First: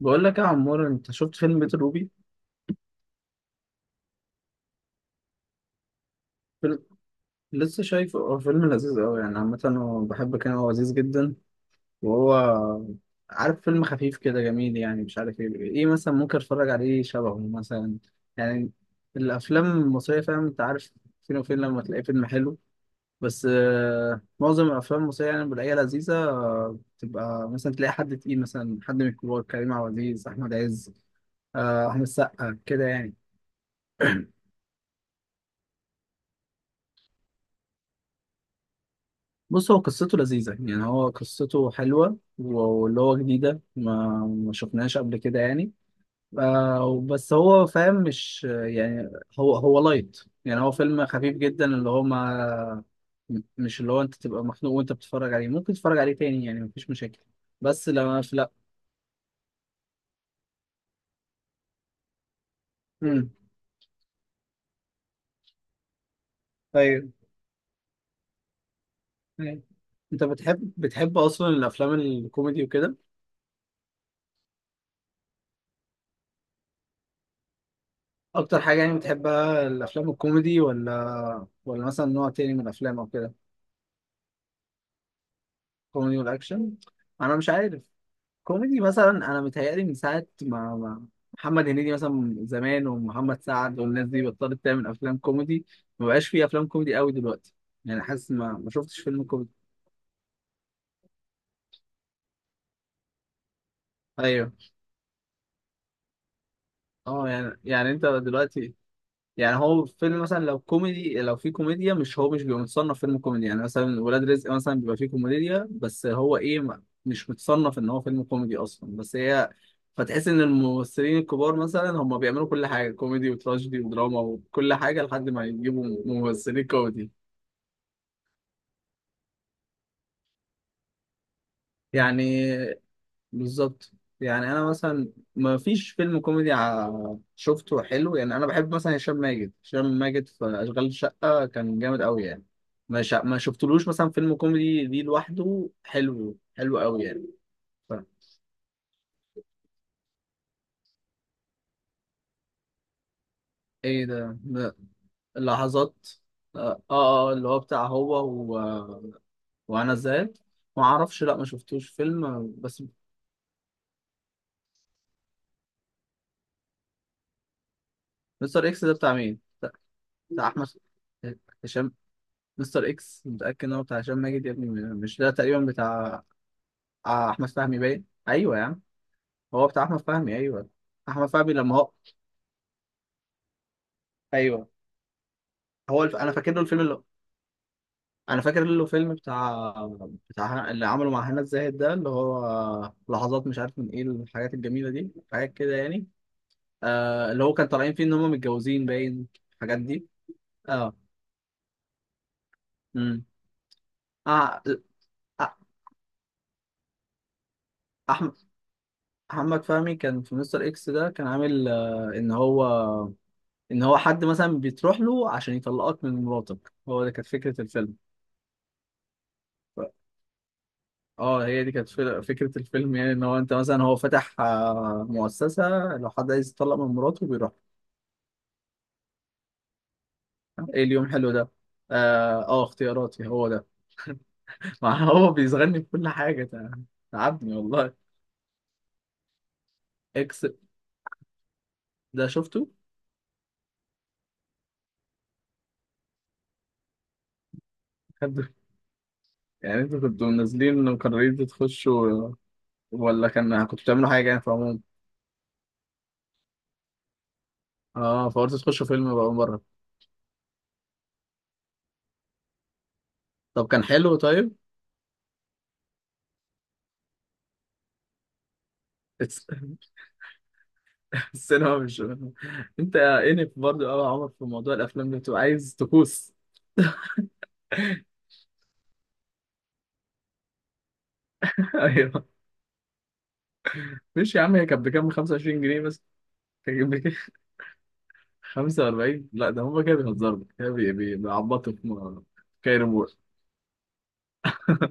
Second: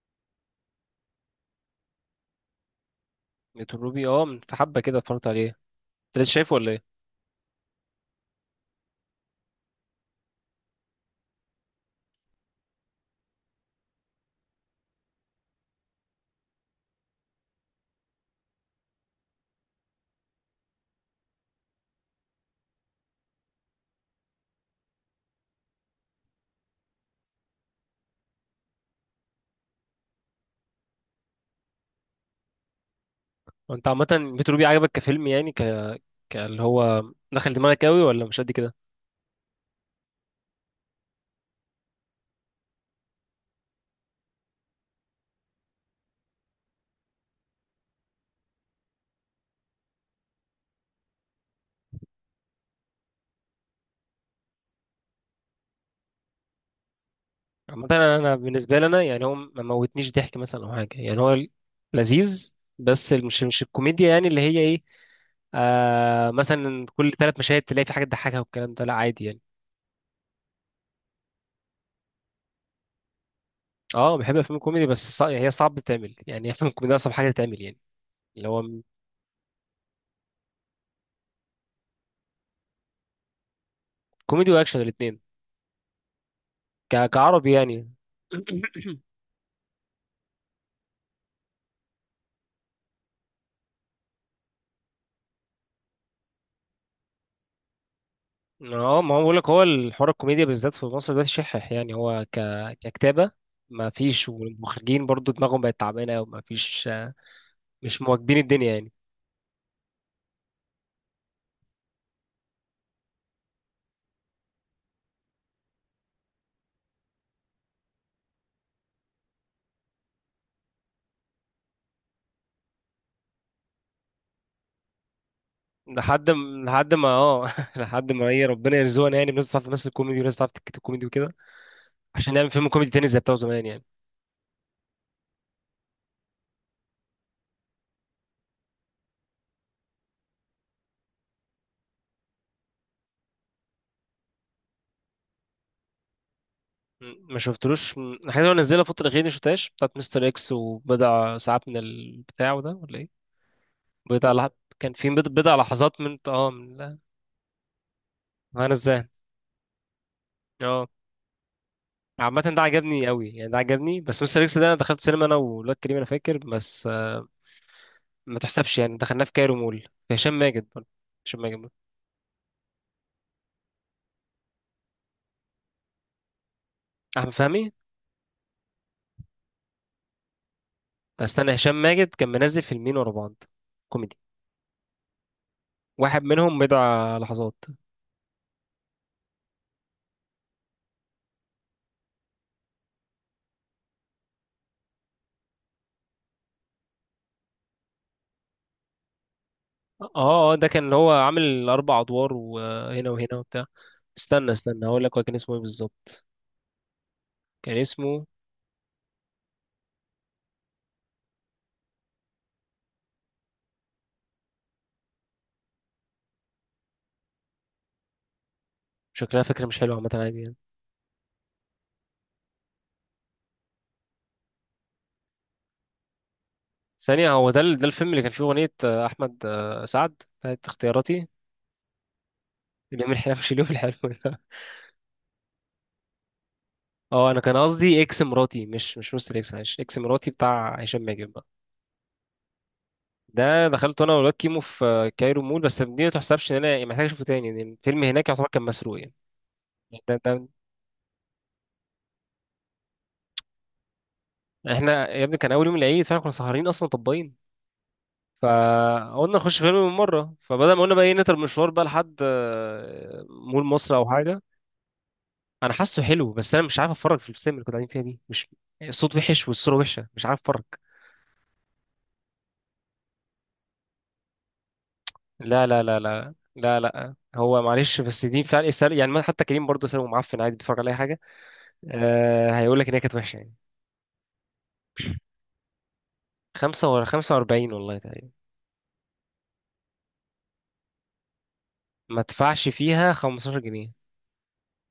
بقول لك يا عمور، انت شفت فيلم بيت الروبي؟ بيت الروبي من في حبة كده اتفرجت عليه. انت لسه شايفه ولا فيلم... ايه؟ لسه شايفه. هو فيلم لذيذ قوي يعني. عامة هو بحب، كان هو لذيذ جدا. وهو عارف، فيلم خفيف كده جميل يعني. مش عارف ايه ايه مثلا ممكن اتفرج عليه شبهه مثلا، يعني الافلام المصرية، فاهم؟ انت عارف فين وفين لما تلاقي فيلم حلو. بس معظم الافلام المصرية يعني بلاقيها لذيذة. تبقى مثلا تلاقي حد تقيل مثلا، حد من الكبار: كريم عبد العزيز، احمد عز، احمد السقا كده يعني. هو انت عامة بيت الروبي عجبك كفيلم اللي هو دخل دماغك قوي ولا مش قد كده؟ بص، هو قصته لذيذة يعني، هو قصته حلوة، واللي هو جديدة ما شفناهاش قبل كده يعني. بس هو فاهم، مش يعني، هو لايت يعني. هو فيلم خفيف جدا، اللي هو ما، مش اللي هو انت تبقى مخنوق وانت بتتفرج عليه. ممكن تتفرج عليه تاني يعني، مفيش مشاكل. عامة بس انا لا أنا لا. بالنسبة لي انا يعني هو ما موتنيش ضحك مثلا او حاجة يعني هو لذيذ بس امم مش الكوميديا يعني اللي هي ايه. آه، مثلا ايوه. كل ثلاث مشاهد تلاقي في حاجة تضحكها والكلام ده لا عادي يعني. أيوة. انت بتحب اصلا الافلام الكوميدي وكده؟ اه بحب افلام الكوميدي يعني هي صعب تتعمل، يعني افلام الكوميدي اصعب حاجة تتعمل يعني. اللي اكتر هو حاجة يعني بتحبها الافلام الكوميدي ولا مثلا نوع تاني من الافلام او كده؟ كوميدي واكشن الاتنين، كوميدي والاكشن. انا مش كعربي عارف. يعني. كوميدي مثلا. انا متهيألي من ساعه ما محمد هنيدي مثلا زمان، ومحمد سعد، والناس دي بطلت تعمل افلام كوميدي. ما بقاش في افلام كوميدي قوي دلوقتي. يعني حاسس ما شفتش اه، ما هو فيلم بقول لك كوميدي. هو الحوار الكوميديا بالذات في مصر دلوقتي شحح، ككتابة ما فيش، ايوه. والمخرجين برضو دماغهم بقت تعبانة وما فيش، اه يعني، يعني مش انت مواكبين الدنيا دلوقتي، يعني. يعني هو فيلم مثلا لو كوميدي، لو في كوميديا، مش هو مش بيبقى متصنف فيلم كوميدي يعني. مثلا ولاد رزق مثلا بيبقى فيه كوميديا، بس هو ايه، ما- مش متصنف ان هو فيلم كوميدي اصلا. بس هي، فتحس ان الممثلين الكبار مثلا هم بيعملوا كل حاجه، كوميدي وتراجيدي ودراما وكل حاجه، لحد ما يجيبوا ممثلين لحد ما كوميدي اه لحد ما ايه، ربنا يرزقنا يعني بناس تعرف تمثل كوميدي وناس تعرف تكتب كوميدي وكده، يعني. عشان نعمل فيلم كوميدي تاني زي بتاع زمان يعني. بالظبط. يعني انا مثلا ما فيش فيلم كوميدي ع- شفته حلو يعني. انا بحب مثلا هشام ماجد، هشام ماجد في اشغال شقه كان جامد قوي يعني. ما شفتلوش مثلا فيلم كوميدي دي لوحده حلو، حلو قوي يعني. م- ما ف... شفتلوش م- الحاجات اللي هو نزلها الفترة الأخيرة دي ما شفتهاش، بتاعت مستر اكس وبضع ساعات من البتاع ده ولا ايه؟ ايه بضع ده لح... م-؟ كان في بضع لحظات لحظات. من اه اه. اللي هو بتاع هو هنا ازاي. وانا زاد. ما اعرفش، لا ما شفتوش عامة فيلم ده بس. عجبني قوي يعني، ده عجبني. بس مستر اكس ده انا دخلت سينما انا والواد كريم، انا فاكر بس آه، ما مستر تحسبش اكس ده يعني، بتاع دخلناه في مين؟ كايرو بتاع مول، في هشام بتاع ماجد احمد، برضه. هشام ماجد برضه. هشام؟ مستر اكس متاكد ان هو بتاع هشام ماجد يا ابني؟ مش ده تقريبا بتاع آه احمد احمد فهمي. فهمي؟ باين. ايوه يا عم، هو بتاع احمد فهمي ايوه. احمد فهمي استنى، لما هشام هو، ماجد كان منزل فيلمين ورا بعض كوميدي. ايوه. واحد انا فاكر منهم له الفيلم اللي، بضع لحظات. انا فاكر له فيلم بتاع، بتاع اللي عمله مع هنا الزاهد ده، اللي هو لحظات مش عارف من ايه الحاجات الجميله دي، حاجات كده يعني. آه، اللي هو كان طالعين فيه ان هم متجوزين باين، الحاجات دي. اه اه، ده كان اللي اه. هو عامل اربع ادوار وهنا امم وهنا وبتاع. استنى آه. استنى هقول لك هو كان اسمه آه. ايه بالظبط. كان اسمه. احمد، محمد فهمي كان في مستر اكس ده، كان عامل آه ان هو، ان هو حد مثلا بتروح له عشان يطلقك من مراتك، هو ده كانت فكره الفيلم. شكلها فكرة مش حلوة، عامة عادي يعني. اه، هي دي كانت فل- فكرة الفيلم يعني، ان هو انت مثلا، هو فتح مؤسسة، لو حد عايز يتطلق من مراته ثانية، هو بيروح. ده ده الفيلم اللي كان فيه أغنية آه، أحمد آه، سعد بتاعت ايه، اليوم اختياراتي. حلو ده. اه اليوم اختياراتي، الحلو، هو مش اليوم ده. الحلو. ما هو بيصغرني في كل حاجة، تع- اه انا كان تعبني والله. قصدي اكس مراتي، مش مستر اكس، معلش، اكس مراتي اكس، بتاع هشام ماجد بقى. ده شفته. ده دخلته انا والواد كيمو في كايرو مول، بس دي ما تحسبش ان انا يعني محتاج اشوفه تاني، لان الفيلم هناك يعتبر حد-، كان مسروق يعني. يعني انتوا ده كنتوا ده نازلين وقررتوا تخشوا، ولا كان كنتوا بتعملوا حاجة يعني في عموم؟ احنا يا ابني كان اول يوم العيد، فاحنا كنا سهرانين اصلا طباين، اه، فقلت تخشوا فيلم بقى فقلنا نخش بره. فيلم من مره، فبدل ما قلنا بقى ايه نتر مشوار بقى لحد آه، مول طب كان مصر او حلو حاجه. طيب؟ انا حاسه حلو، بس انا مش عارف اتفرج في السينما اللي كنا قاعدين فيها دي، مش الصوت الس- وحش والصوره وحشه، مش عارف اتفرج. السينما مش، انت انف برضه قوي يا عمر في موضوع الافلام ده، بتبقى لا عايز لا لا تكوس. لا لا لا هو معلش بس دي فعلا يسأل يعني، حتى كريم برضه سأله، معفن عادي بيتفرج على أي حاجة. ايوه. أه هيقول لك إن هي كانت وحشة يعني. مش يا عم، هي كانت بكام؟ 25 جنيه بس. كانت خمسة ولا بكام؟ خمسة وأربعين، والله تقريبا. 45. لا ده هما كده بيهزروا كده، بي- بي- بيعبطوا في ما م- تدفعش كاين فيها امور. خمستاشر جنيه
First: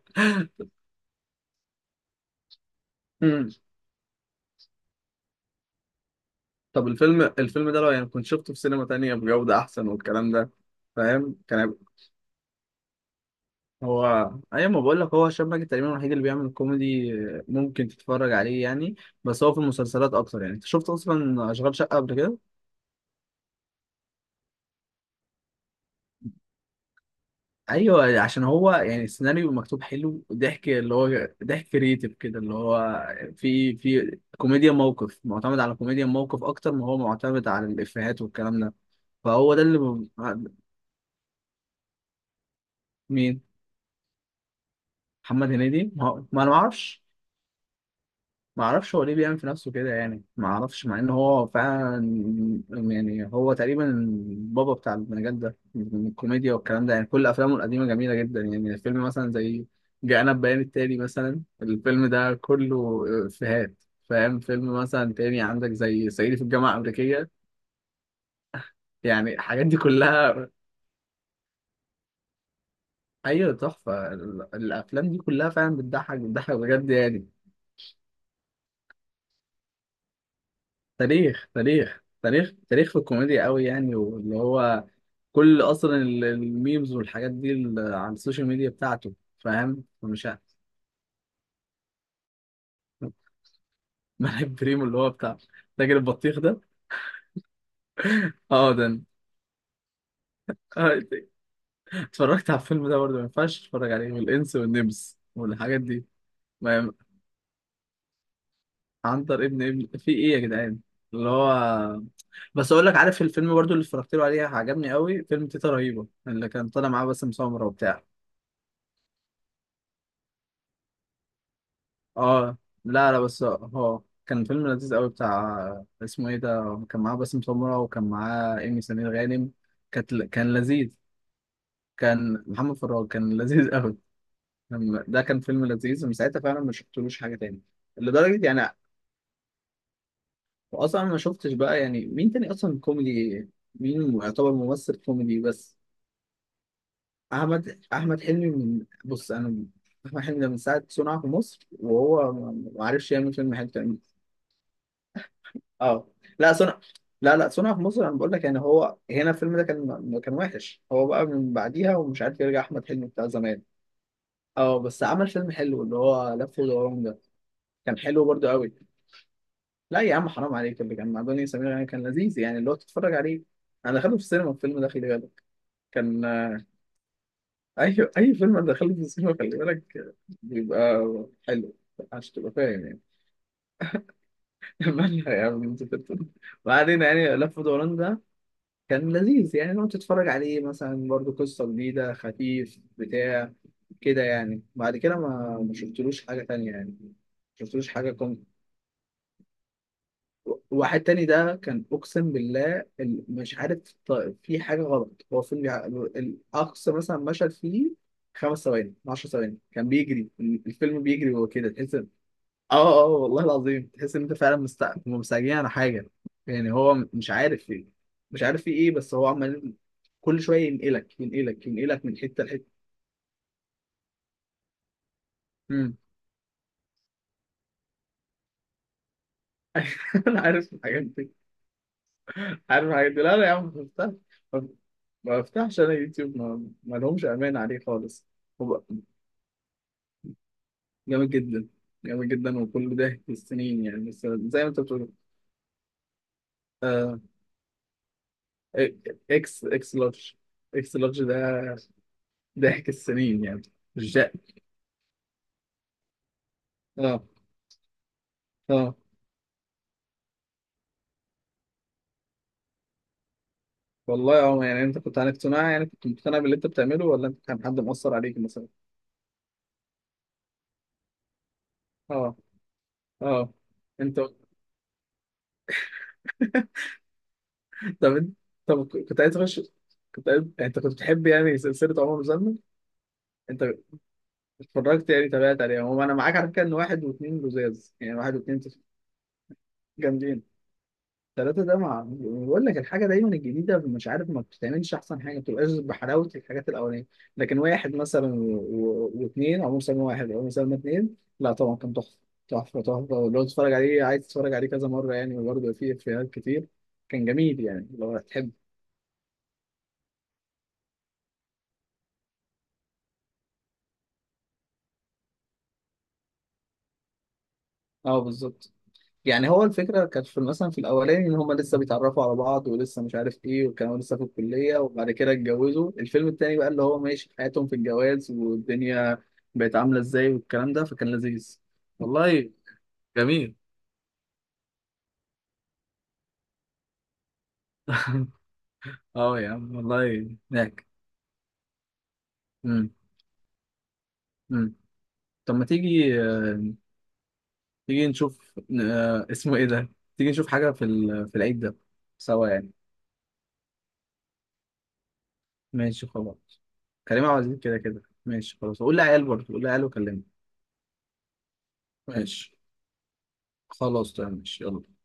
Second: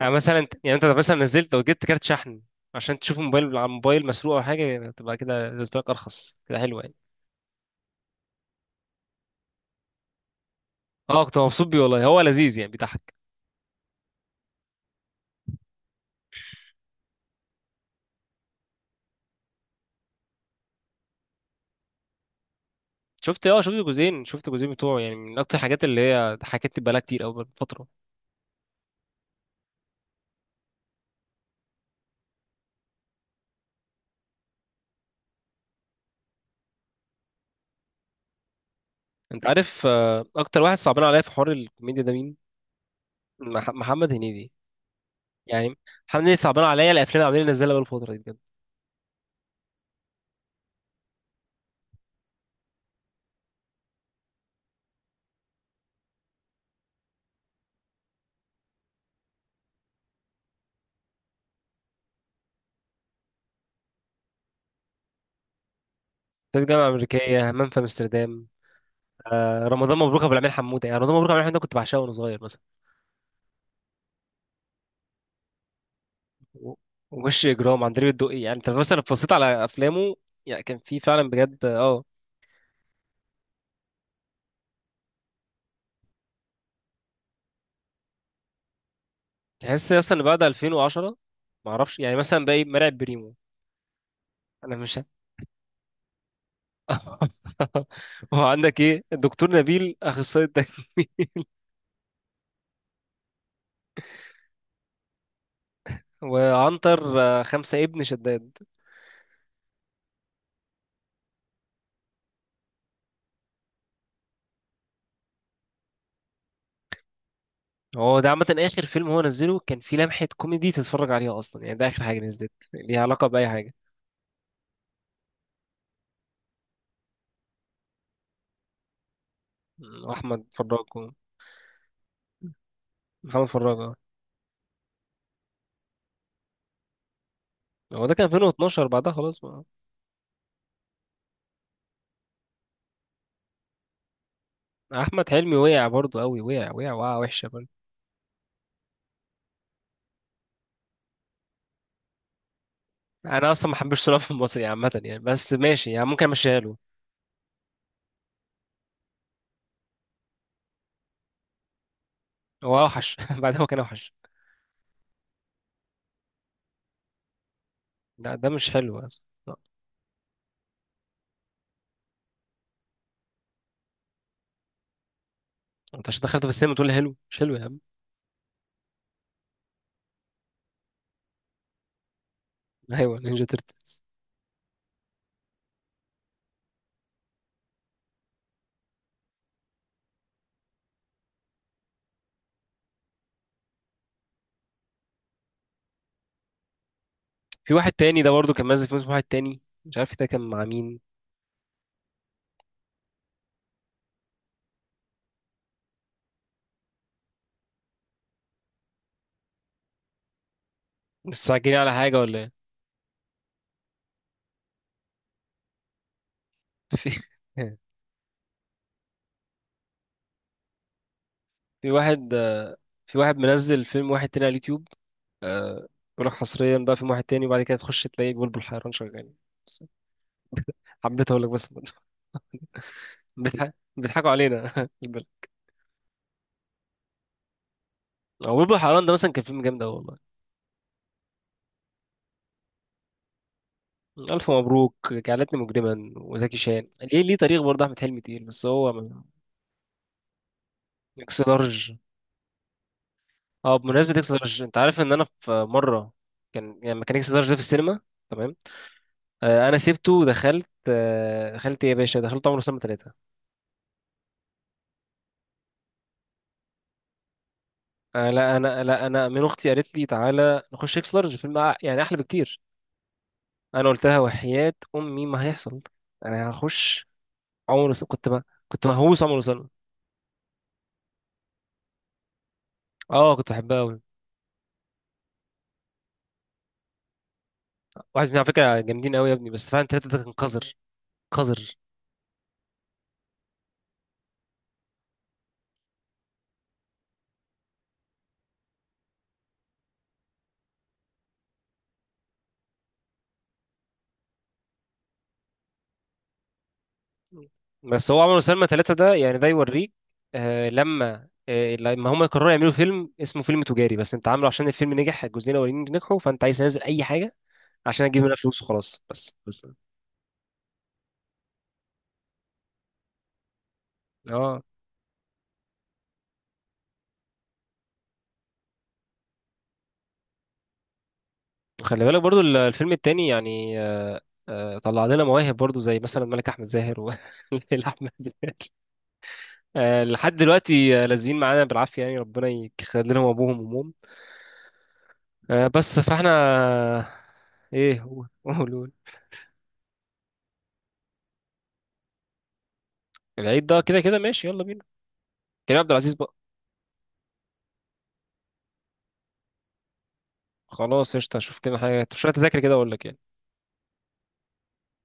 يعني، يعني أنت لو مثلا نزلت وجبت كارت شحن عشان تشوف مم. موبايل على الموبايل مسروق أو حاجة، تبقى كده بالنسبة لك أرخص، كده حلوة طب يعني. الفيلم، ده لو يعني كنت شفته في سينما تانية بجودة أحسن والكلام ده، أه فاهم؟ كنت كان مبسوط بيه والله، هيبقى-؟ هو لذيذ يعني بيضحك. هو أيوة، ما بقول لك، هو هشام ماجد تقريبا الوحيد اللي بيعمل كوميدي ممكن تتفرج عليه يعني. بس هو في المسلسلات أكتر يعني. أنت شفت أصلا أشغال شقة قبل كده؟ شفت أه شفت جزئين، شفت جزئين بتوعه يعني، من أكتر الحاجات اللي هي حكيت بقالها كتير أوي فترة. ايوه، عشان هو يعني السيناريو مكتوب حلو، ضحك اللي هو ضحك كريتيف كده، اللي هو في كوميديا موقف، معتمد على كوميديا موقف اكتر ما هو معتمد على الافيهات والكلام ده. أنت فهو ده اللي عارف آه، ب-. أكتر واحد صعبان عليا في حوار الكوميديا ده مين؟ مين؟ محمد هنيدي. محمد يعني هنيدي. ما, محمد هو- هنيدي ما انا ما صعبان عليا اعرفش، الافلام اللي عمالين ينزلها بقى الفتره دي بجد. ما اعرفش هو ليه بيعمل في نفسه كده يعني. ما اعرفش، مع ان هو فعلا يعني، هو تقريبا البابا بتاع المجال ده من الكوميديا والكلام ده يعني. كل افلامه القديمه جميله جدا يعني. الفيلم مثلا زي جاءنا بيان التالي مثلا، الفيلم ده كله افيهات، فاهم؟ فيلم مثلا تاني عندك زي صعيدي في طب الجامعه الجامعه الامريكيه، الامريكيه، همام في امستردام، يعني الحاجات آه دي رمضان مبروك ابو كلها. العميل حموده، يعني رمضان مبروك ابو العميل حموده كنت بعشقه وانا صغير مثلا. ايوه، تحفه ال- الافلام دي كلها فعلا بتضحك، بتضحك و- بجد يعني. ووش اجرام عندليب الدقي، يعني انت مثلا لو بصيت على افلامه، يعني كان في فعلا تاريخ بجد تاريخ اه. تاريخ تاريخ في الكوميديا قوي يعني. واللي هو كل اصلا ال- الميمز والحاجات دي ال- على السوشيال ميديا بتاعته، فاهم؟ تحس اصلا ان فمش بعد عارف. 2010، ما اعرفش يعني، مثلا بقى ايه مرعب بريمو. ملعب انا بريمو، مش اللي ه- هو بتاع تاجر البطيخ ده. اه وعندك ده أنا. ايه الدكتور نبيل اخصائي الدكتور. آه، اتفرجت على الفيلم ده برضه، ما ينفعش تتفرج عليه، والانس والنمس والحاجات دي. ما-، وعنتر آه، خمسة ابن شداد. عنتر ابن في ايه يا جدعان اللي هو. بس اقول لك، عارف الفيلم برضه اللي اتفرجت له عليه عجبني قوي، فيلم تيتا رهيبه، اللي كان طالع معاه باسم سمرة وبتاع. هو ده عامة آخر فيلم هو نزله كان فيه لمحة كوميدي تتفرج عليها أصلا يعني، ده آخر حاجة نزلت اه ليها لا لا، علاقة بس بأي حاجة. هو كان فيلم لذيذ قوي بتاع اسمه ايه ده، كان معاه باسم سمرة وكان معاه ايمي سمير غانم. م، أحمد كان فراج لذيذ. كان محمد فراج، كان محمد لذيذ فراج اه. قوي. كان-، ده كان فيلم لذيذ، ومن ساعتها فعلا ما شفتلوش حاجة تاني، هو ده كان لدرجة يعني 2012، بعدها خلاص بقى. اصلا ما شفتش بقى، يعني مين تاني اصلا كوميدي، مين يعتبر ممثل أحمد كوميدي حلمي بس؟ وقع برضه أوي، وقع وحشة برضه. احمد حلمي، من، بص انا، احمد حلمي ده من ساعة صنع في مصر وهو ما عرفش يعمل أنا فيلم أصلا ما حلو. حبيتش صراحة في المصري عامة يعني، بس ماشي يعني اه، ممكن لا أمشيها له. صنع، لا لا، صنع في مصر انا بقول لك يعني، هو هنا الفيلم ده كان، كان وحش. هو بقى من بعديها ومش عارف يرجع هو احمد حلمي أوحش بتاع بعدها، زمان. هو كان أوحش. اه بس عمل فيلم حلو، اللي هو لف ودوران ده، كان حلو لا برضو ده مش قوي. حلو أصلا، لا. لا يا عم حرام عليك، اللي كان مع دنيا سمير غانم كان لذيذ يعني، اللي هو تتفرج عليه. انا دخلته في السينما الفيلم ده، خلي بالك، أنت عشان كان دخلته في السينما تقول لي حلو مش حلو يا عم. اي فيلم انا دخلته في السينما، خلي بالك بيبقى حلو، عشان تبقى فاهم يعني. أيوه نينجا تيرتلز. مالها يا عم انت بتتكلم؟ ما علينا. يعني لف ودوران ده كان لذيذ يعني، لو تتفرج عليه مثلا برضو، قصة جديدة خفيف بتاع كده يعني. بعد كده ما شفتلوش حاجة تانية يعني، ما في شفتلوش واحد حاجة تاني، ده كوم. برضه كان نازل فيلم اسمه واحد تاني، مش عارف ده كان مع مين. واحد تاني ده كان أقسم بالله ال-، مش عارف، ط- في حاجة غلط، هو فيلم يع- الأقصى مثلا مشهد فيه خمس ثواني، 10 ثواني، كان بيجري الفيلم، بيجري، وهو كده مستعجلين على تحس. اه حاجة ولا. اه والله العظيم تحس ان انت فعلا مستعجلين على حاجه يعني. هو في مش عارف في، مش عارف في ايه، بس هو عمال كل شويه ينقلك ينقلك في ينقلك من واحد حته لحته. آه، في واحد منزل فيلم واحد تاني على اليوتيوب آه، امم بيقول لك حصريا بقى فيلم واحد تاني، وبعد كده تخش تلاقي بلبل حيران شغال. انا عارف الحاجات حبيت دي، اقول لك بس عارف الحاجات دي. لا لا يا عم ما بفتحش، بيضحكوا ما علينا البلد. ما بفتحش انا يوتيوب. ما لهمش امان عليه خالص. هو بلبل هو حيران ده مثلا كان فيلم جامد قوي والله. جامد جدا، جامد جدا، وكل ده في السنين يعني، بس ألف زي ما انت بتقول. مبروك، جعلتني مجرما، وزكي شان، آه... ليه تاريخ برضه، أحمد حلمي تقيل بس هو إيه، ما. اكس لارج، اكس لارج إكس ده لارج. ضحك السنين يعني. اه بمناسبة مش إكس ده. لارج، أنت عارف إن أنا في مرة كان يعني لما كان اه إكس لارج ده في السينما، تمام، اه آه، أنا سبته ودخلت آه، دخلت إيه يا باشا، دخلت عمر وسلمى ثلاثة. والله. اه يعني انت كنت عن اقتناع يعني، كنت مقتنع باللي انت بتعمله، ولا انت كان حد مؤثر آه، عليك لا مثلا؟ انا لا انا من اختي، قالت لي تعالى نخش اكس لارج فيلم يعني احلى اه بكتير. اه. انا قلت لها انت وحياة امي ما هيحصل، انا هخش عمر وسلمى، طب كنت انت، ما كنت طب كنت مهووس عمر عايز تخش؟ وسلمى. كنت عايز، يعني انت كنت بتحب يعني سلسله عمر زلمه؟ اه كنت انت بحبها قوي. اتفرجت يعني، تابعت عليها؟ هو انا معاك على فكره ان واحد واثنين لزاز يعني. واحد واحد منهم على واثنين فكره جامدين قوي يا ابني، بس فعلا ثلاثه ده كان جامدين. قذر. ثلاثة قذر. ده مع، يعني بقول لك الحاجة دايما الجديدة مش عارف، ما بتتعملش أحسن حاجة، ما بتبقاش بحلاوة الحاجات الأولانية. لكن واحد مثلا و- و- واتنين، أو مسلمة واحد أو مسلمة اتنين، لا طبعا كان تحفة. تحفة تحفة، لو تتفرج عليه عايز تتفرج عليه كذا مرة يعني، وبرضه فيه إفيهات كتير، كان جميل يعني بس لو هو عمر هتحب. وسلمى ثلاثه ده يعني ده يوريك آه لما هم قرروا يعملوا فيلم اسمه فيلم تجاري، بس انت عامله عشان الفيلم نجح، الجزئين الاولانيين نجحوا، فانت عايز تنزل اي حاجه عشان أه اجيب منها فلوس بالظبط. وخلاص، بس يعني هو بس الفكرة كانت في مثلا، في الأولاني إن هما لسه بيتعرفوا على بعض، ولسه مش عارف إيه، وكانوا لسه في اه الكلية، وبعد كده اتجوزوا. الفيلم التاني بقى اللي هو ماشي في حياتهم في الجواز، والدنيا بقت عاملة إزاي، والكلام ده، فكان لذيذ. خلي بالك برضو والله الفيلم التاني جميل. يعني آه، آه، طلع لنا مواهب برضو زي مثلا ملك احمد زاهر وليلى احمد زاهر. أه يا عم آه، لحد والله هناك. دلوقتي آه، لازقين معانا بالعافيه يعني، ربنا أمم. يخلي لهم ابوهم وامهم. أمم. طب ما آه، بس تيجي فاحنا. ايه تيجي هو، نشوف قول قول. اسمه إيه ده، تيجي نشوف حاجة في ال- في العيد ده سوا يعني. العيد ده كده كده ماشي، يلا بينا. كريم عبد ماشي العزيز بقى. خلاص. كريم عبد العزيز كده كده ماشي، خلاص قول لعيال برضه، قول لعيال وكلمني. خلاص قشطه، اشوف كده حاجه، شويه ماشي تذاكر كده اقول لك يعني. خلاص تمام، ماشي، يلا.